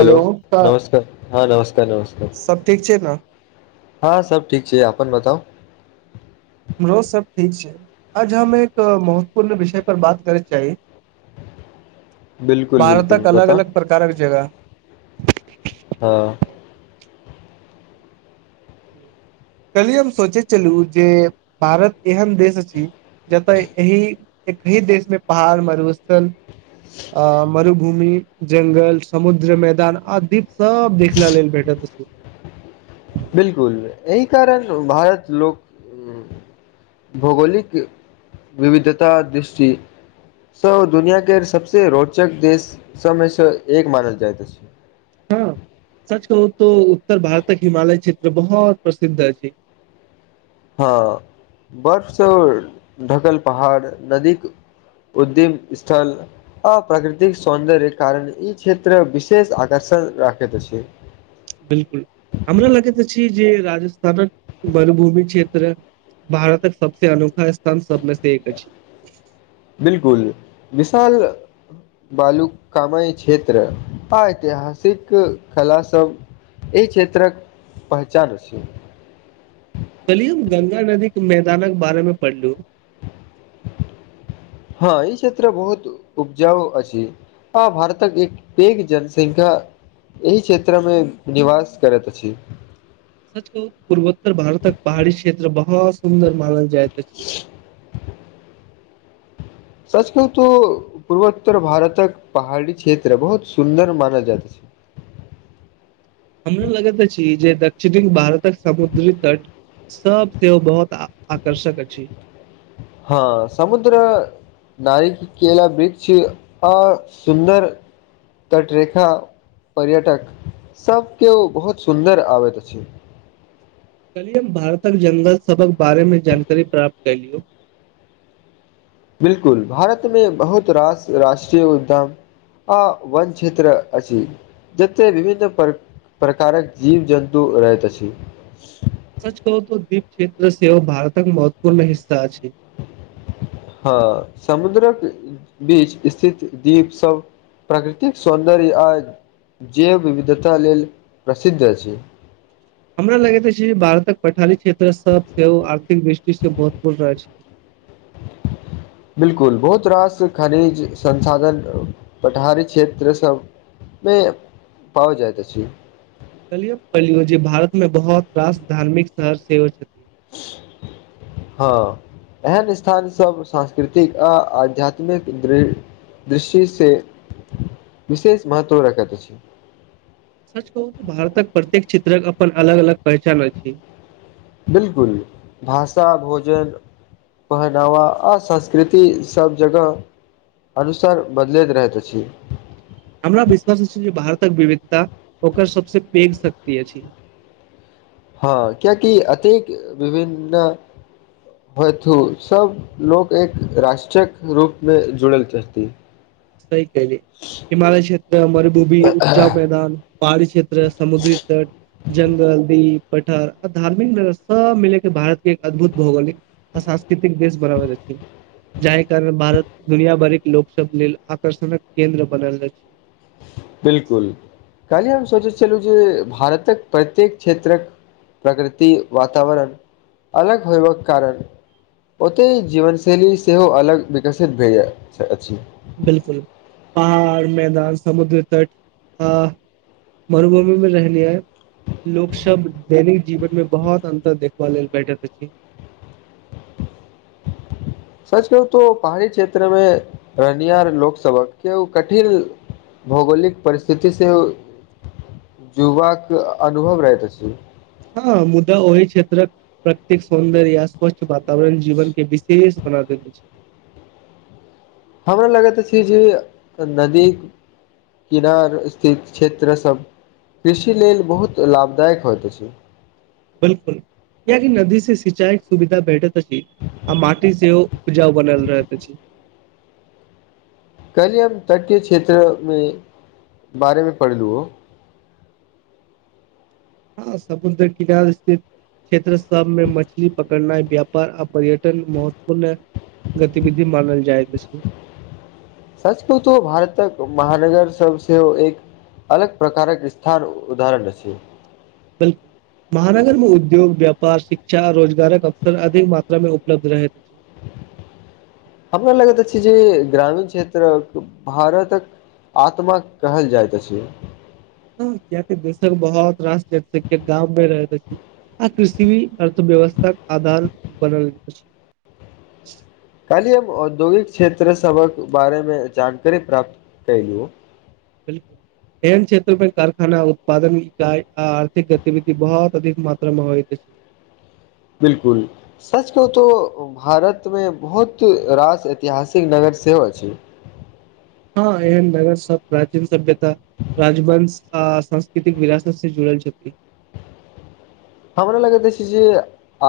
hello हँ नमस्कार नमस्कार सब ठीक छै ने हँ सब ठीक छै अपन बताउ हमरो सब ठीक छै आज हम एक महत्वपूर्ण विषय पर बात करै चाही बिलकुल बिलकुल भारतक अलग बताउ अलग प्रकारक जगह [unintelligible] कली हम सोचैत छललू जे भारत एहन देश अछि जतऽ एहि एकही देशमे पहाड़ मरुस्थल अ मरु भूमि जंगल समुद्र मैदान आदीप सब देखला लेल भेटैत छै [unintelligible] बिलकुल एहि कारण भारत लोक भौगोलिक विविधता दृष्टि स दुनिया के सबस रोचक देश सबमेसँ एक मानल जाय त छै हँ सच कहू तो उत्तर भारतक हिमालय क्षेत्र बहुत प्रसिद्ध अछि छै हँ बर्फसँ ढकल पहाड़ नदीक उद्दीम स्थल आ प्राकृतिक सौन्दर्य कारण ई क्षेत्र विशेष आकर्षण क राखै त छै बिल्कुल हमरा लगैत अछि जे राजस्थानक वरभूमि क्षेत्र भारतक सबसे अनोखा स्थान सबमे से एक अछि बिल्कुल विशाल बालू कामय क्षेत्र आ ऐतिहासिक कला सब एहि क्षेत्रक पहचान अछि कलि हम गंगा नदी के मैदानक बारेमे पढ़लू हँ ई क्षेत्र बहुत उप्जाउ अछि ह भारतक एक पैघ जनसंख्या एहि क्षेत्रमे निवास करैत अछि सच कहू पूर्वोत्तर भारतक पहाड़ी क्षेत्र बहुत सुन्दर मानल जायत अछि सच कहू तो पूर्वोत्तर भारतक पहाड़ी क्षेत्र बहुत सुन्दर माना जाइत अछि [inaudible] हमरा लगैत अछि जे दक्षिणी भारतक समुद्री तट सब सेहो बहुत आकर्षक अछि हँ समुद्र नारी केला ब्रिक्ष अ सुन्दर तटरेखा पर्यटक सब केओ बहुत सुन्दर आबैत अछि कलि यम भारतक जंगल सभक बारेमे जानकारी प्राप्त कलियौ [inaudible] बिल्कुल भारतमे बहुत रास राष्ट्रीय उद्यम आ वन क्षेत्र अछि जते विभिन्न पर प्रकारक जीव जन्तु रहैत अछि सच कहू तो दीप क्षेत्र सेव भारतक महत्वपूर्ण हिस्सा अछि हँ समुद्रक बीच स्थित दीप सब प्राकृतिक सौन्दर्य आज जैव विविधता लेल प्रसिद्ध अछि हमरा लगैत अछि भारतक पठारी क्षेत्र सब सेहो आर्थिक दृष्टिस महत्वपूर्ण अछि [inaudible] बिल्कुल बहुत रास खनिज संसाधन पठारी क्षेत्र सब नहि पहुँच जाइत अछि कहलिय पलियो जे भारत मे बहुत रास धार्मिक शहर सेहो छ थि हँ एहन स्थान सब सांस्कृतिक आ आध्यात्मिक दृ- दृष्टि से विशेष महत्व रखैत अछि सच कहू त भारतक प्रत्येक चित्रक अपन अलग अलग पहचान अछि बिल्कुल भाषा भोजन पहनावा आ संस्कृति सब जगह अनुसार बदलैत रहैत अछि हमरा विश्वास छी जे भारतक विविधता ओकर सभसे पैघ शक्ति अछि [inaudible] हँ कियाकि एतेक विभिन्न भयथु सब लोक एक राष्ट्रीयक रूप मे जुड़ल रहथि सहि कयली हिमालय क्षेत्र मरुभूमी उपजाउ मैदान पहाड़ी क्षेत्र समुद्री तट जंगल दीप पठार आ धार्मिक नगर सब मिले के भारत के एक अद्भुत भौगोलिक आ सास् कृतिक देश बनाबैत अछि जाहि कारण भारत दुनिया भरि के लोक सब लेल आकर्षणक केन्द्र बनल अछि बिल्कुल कालहि हम सोचैत छलहुँ जे भारतक प्रत्येक क्षेत्रक प्रकृति वातावरण अलग होयबाक कारण ओतहि जीवन शैली सेहो अलग विकसित भेल यै अछि बिलकुल पहाड़ मैदान समुद्र तट आ मरुभूमि मे रहनिय लोक सब दैनिक जीवन मे बहुत अन्तर देखबा लेल बैठैत अछि [inaudible] सच कहु तो पहाड़ी क्षेत्रमे रहनिहार लोक सभक कियो कठिन भौगोलिक परिस्थितिसँ जीवाक अनुभव अछि हेलो मुदा ओहि क्षेत्रक प्रकृतिक सौन्दर्य या स्वच्छ वातावरण जीवन के विशेष बना दैत अछि हमरा लागैत अछि जे नदी किनार स्थित क्षेत्र सब कृषि लेल बहुत लाभदायक होइत अछि बिलकुल कियाकि नदी से सिंचाई सुविधा भेटत अछि आ माटी सेहो उपजाउ बनल रहैत अछि हम तट के क्षेत्र मे बारेमे पढ़लु हँ सममुन्द्र किनार स्थित क्षेत्र सबमे मछली पकड़नाइ व्यापार आ पर्यटन महत्वपूर्ण गतिविधि मानल जाइत अछि सच कहुं त भारतक महानगर सबसँ एक अलग प्रकारक स्थान उदरण अछि बिलकुल महानगर में उद्योग व्यापार शिक्षा आ रोजगारक अवसर अधिक मात्रा में उपलब्ध रहैत [inaudible] हमरा लगैत अछि जे ग्रामीण क्षेत्रक भारतक आत्मा कहल जाइत अछि कियाकी दशक बहुत रास लोग गाममे रहत अछि आ कृषिी अर्थव्यवस्था आधार बनेल छै कहलिए हम औद्योगिक क्षेत्र सभक बारेमे जानकारी प्राप्त कयलहु बिलकुल एहन क्षेत्रमें कारखाना उत्पादन इाई आ आर्थिक गतिविधि बहुत अधिक मात्रा मे होइत अछि [inaudible] बिलकुल सच कहु तो भारतमे बहुत रास ऐतिहासिक नगर सेहो अछि हँ ऐहन जगह सब प्राचीन सभ्यता राजवंश आ सांस्कृतिक विरासत से जुड़ल छथि हमरा लगैत अछि जे आ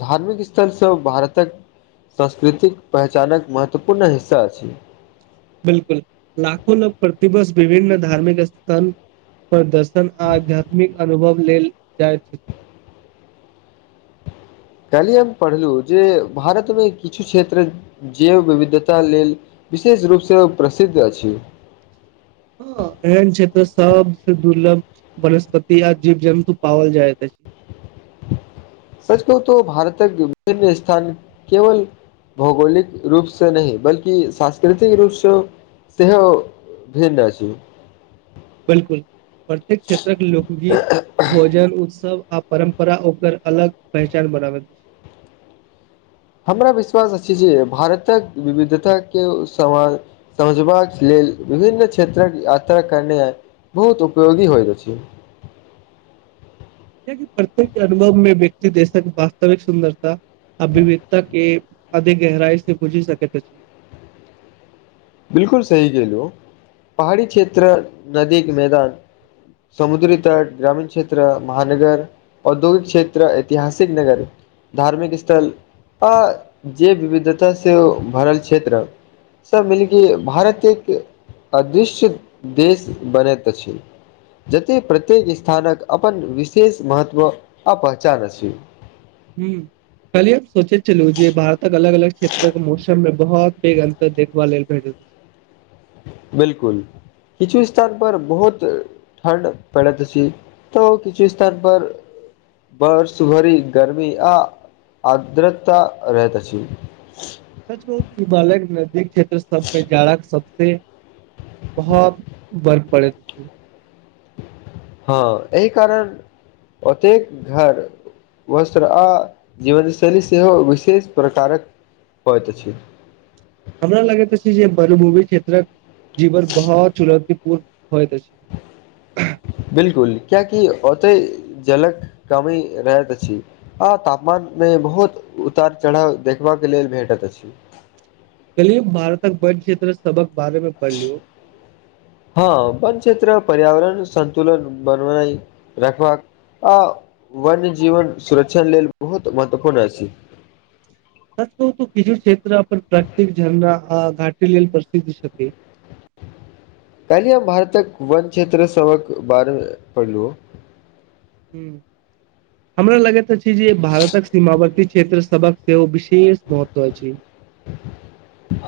धार्मिक स्थलसँ भारतक सांस्कृतिक पहचानक महत्वपूर्ण हिस्सा अछि बिलकुल लाखो लोक प्रतिबर्ष विभिन्न धार्मिक स्थान पर दर्शन आ आध्यात्मिक अनुभव लेल जाइत अछि [inaudible] कालहिए हम पढ़लहुँ जे भारतमे किछु क्षेत्र जैव विविधता लेल विशेष रूप से प्रसिद्ध अछि [inaudible] हँ एहेन छै तऽ सबसँ दुर्लभ वनस्पति आ जीव जन्तु पावल जाइत अछि [inaudible] सच कहू त भारतक विभिन्न स्थान केवल भौगोलिक रूपसँ नहि बल्कि सांस्कृतिक रूपसँ सेहो भिन्न अछि बिलकुल प्रत्येक क्षेत्रक लोकगीत भोजन उत्सव आ परम्परा ओकर अलग पहचान बनाबैत अछि हमरा विश्वास अछि जे भारतक विविधता के समा समझबाक लेल ल विभन्न क्षेत्रक यात्रा करने बहुत उपयोगी होइत अछि [inaudible] कियाकि प्रत्येक अनुभव मे व्यक्ति देशक वास्तविक सुन्दरता आ विविधता के अधिक गहराई से बुझि सकैत अछि बिल्कुल सही कलू पहाड़ी क्षेत्र नदी के मैदान समुद्री तट ग्रामीण क्षेत्र महानगर औद्योगिक क्षेत्र ऐतिहासिक नगर धार्मिक स्थल आ जे विविधता से भरल क्षेत्र सब मिलके भारत एक अदृश्य देश बनैत अछि जतेक प्रत्येक स्थानक अपन विशेष महत्व आ पहचान अछि ह्म कलि हम सोचेैत चलू जे भारतक अलग अलग क्षेत्रक मौसम मे बहुत पैघ अन्तर देखबा लेल भेटट बिल्कुल किछु स्थान पर बहुत ठण्ड पड़ैत अछि त किछु स्थान पर बर्ष भरी गरमी आ आर्द्रता रहत अछि सच कहु त हिमालयक नदी क्षेत्र सबमे जाड़ा सबसे बहुत बर्फ परैत अछि हँ एहि कारण ओतेक घर वस्त्र आ जीवनशैली सेहो विशेष प्रकारक होयत अछि हमरा लगैत अछि जे मरुभूमि क्षेत्रक जीवन बहुत चुनौति पूर्ण होयत अछि बिल्कुल कियाकि ओतेै जलक कमी रहैत अछि आ तापमान मे बहुत उतार चढ़ाव देखबा के लेल भेटैत अछि कहलिय भारतक बन क्षेत्र सबक हँ वन क्षेत्र पर्यावरण सन्तुलन बनवनाइ रखबाक आ वन्य जीवन सुरक्षण लेल बहुत महत्वपूर्ण अछि [inaudible] सच कहु त किछु क्षेत्र अपन प्राकतिक झरना आ घाट लेल प्रसिद्ध छथि [inaudible] कायलि हम भारतक वन क्षेत्र सभक बारे मे पढ़लु ह्म हमरा लगैत अछि जे भारतक सीमावर्ती क्षेत्र सभक सेहो विशेष महत्व अछि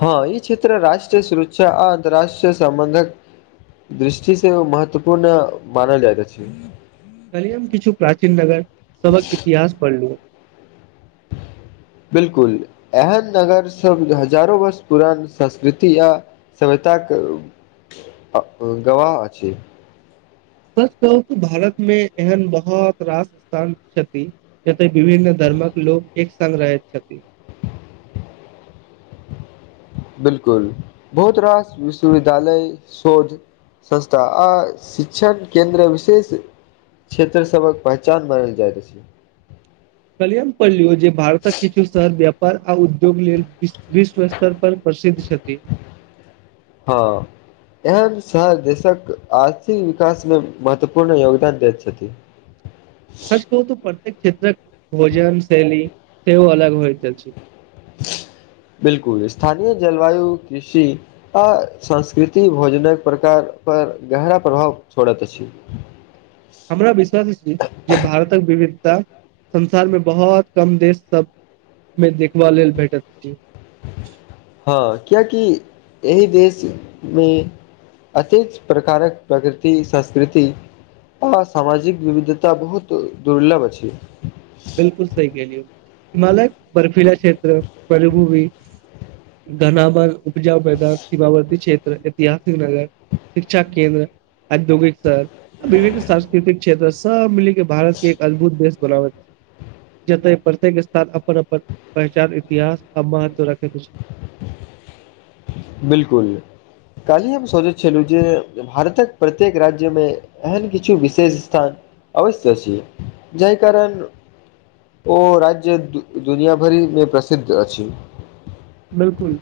हँ ई क्षेत्र राष्ट्रीय सुरुक्षा आ अन्तराष्ट्रीय सम्बन्धक दृष्टि से महत्वपूर्ण मानल जायत अछि कलिय हम किछु प्राचीन नगर सबक इतिहास पढ़लु [inaudible] बिल्कुल एहन नगर सब हजारो वर्ष पुरान संस्कृति आ स ताक गवाह अछि सच कहु त भारत मे एहन बहुत रास स्थान छथि जते विभिन्न धर् र्मक लोक एक संग रहै छथि बिलकुल बहुत रास विश्वविदालय शोध संस्था आ शिक्षण केन्द्र विशेष क्षेत्र सबक पहचान बनल जाइत अछि कलियम पढ़लियौ जे भारतक किछु शहर व्यापार आ उद्योग लेल वि विश्व स्तर पर प्रसिद्ध छथि हँ एहन शहर देशक आर्थिक विकास मे महत्वपूर्ण योगदान दैत छथि सच कहू त प्रत्येक क्षेत्रक भोजन शैली सेहो अलग होइ अछि [unintelligible] बिलकुल स्थानीय जलवायु कृषि आ संस्कृति भोजनक प्रकार पर गहरा प्रभाव छोड़ा के छय हमरा विश्वास छी जे भारतक विभि संसार मे बहुत कम देश सब मे देखबा लेल भेटैत अछि हँ कियकि एहिह देशमे अतिच प्रकारक प्रकृति संस्कृति आ सामाजिक विविधता बहुत दुर्लभ अछि छै बिलकुल सही केलिए हिमालय बर्फीला क्षेत्र पलभूमि घनामन पूजा पद सीमावर्ती क्षेत्र ऐतिहासिक नगर शिक्षा केन्द्र औद्योगिक शहर विभिन्न सांस्कृतिक क्षेत्र सब मिलि के भारतके एक अद्भुत देश बनाब छै जत प्रत्येक स्थान अपन अपन पहचान इतिहास आ महत्व रखैत छै [unintelligible] बिलकुल काल्हि हम सोचैत छलहुँ जे भारतक प्रत्येक राज्यमे एहन किछु विशेष स्थान अवश्य छी जाहि कारण ओ राज्य दुनियाभरिमे प्रसिद्ध अछि बिलकुल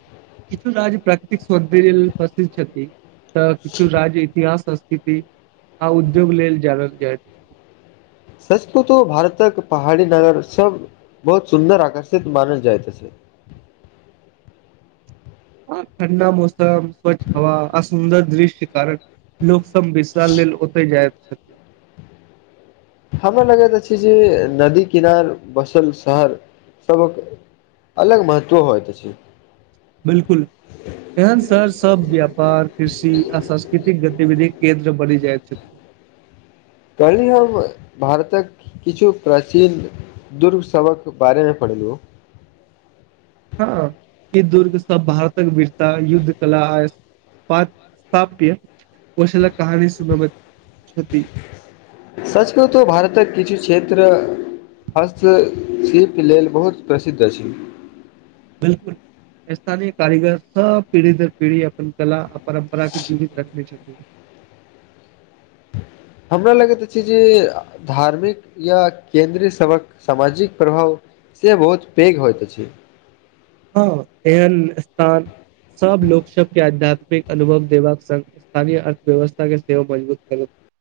इतना जे प्राकृतिक सौन्दर्य प्रसित छथि तऽ किछु राज्य इतिहास आ उद्योग लेल जनल जयछय सच कहूँ त भारतक पहाड़ी नगर सब बहुत सुन्दर आकर्षित मानल जात छै [unintelligible] ठण्डा मौसम स्वच्छ हवा आस सुन्दर दृश्य के कारण लोक म विशाल लेल ओते जाय हमरा लगैत अछि जे नदी किनार बसल शहर सबक अलग महत्व होइ प छै बिलकुल एहन शहर सब व्यापार कृषि आ सांस्कृतिक गतिविधिक केन्द्र बनि जाइत छथि कहली हम भारतक किछु प्राचीन दुर्सक बारेमे पढ़लू हँ य दुर्ग सब भारतक वीरता युद्ध कला स्थाप्य कुशलक कहानी सुनाबैत सच्च कहु त भारतक कृषि क्षेत्र हस्तशिल्प लेल बहुत प्रसिद्ध अछि बिलकुल स्थानीय कारीगर सब पीढ़ी दर पीढ़ी अपन कला परम्परा के जीवित रखने छथिन हमरा लगैत अछि जे धार्मिक या केन्द्रीय सभक सामाजिक प्रभाव जे बहुत पैघ होइत छै हँ एहन स्थान सब लोक सबके आध्यात्मिक अनुभव देबाक संग स्थानीय अर्थव्यवस्था के सेवा मजबूत कर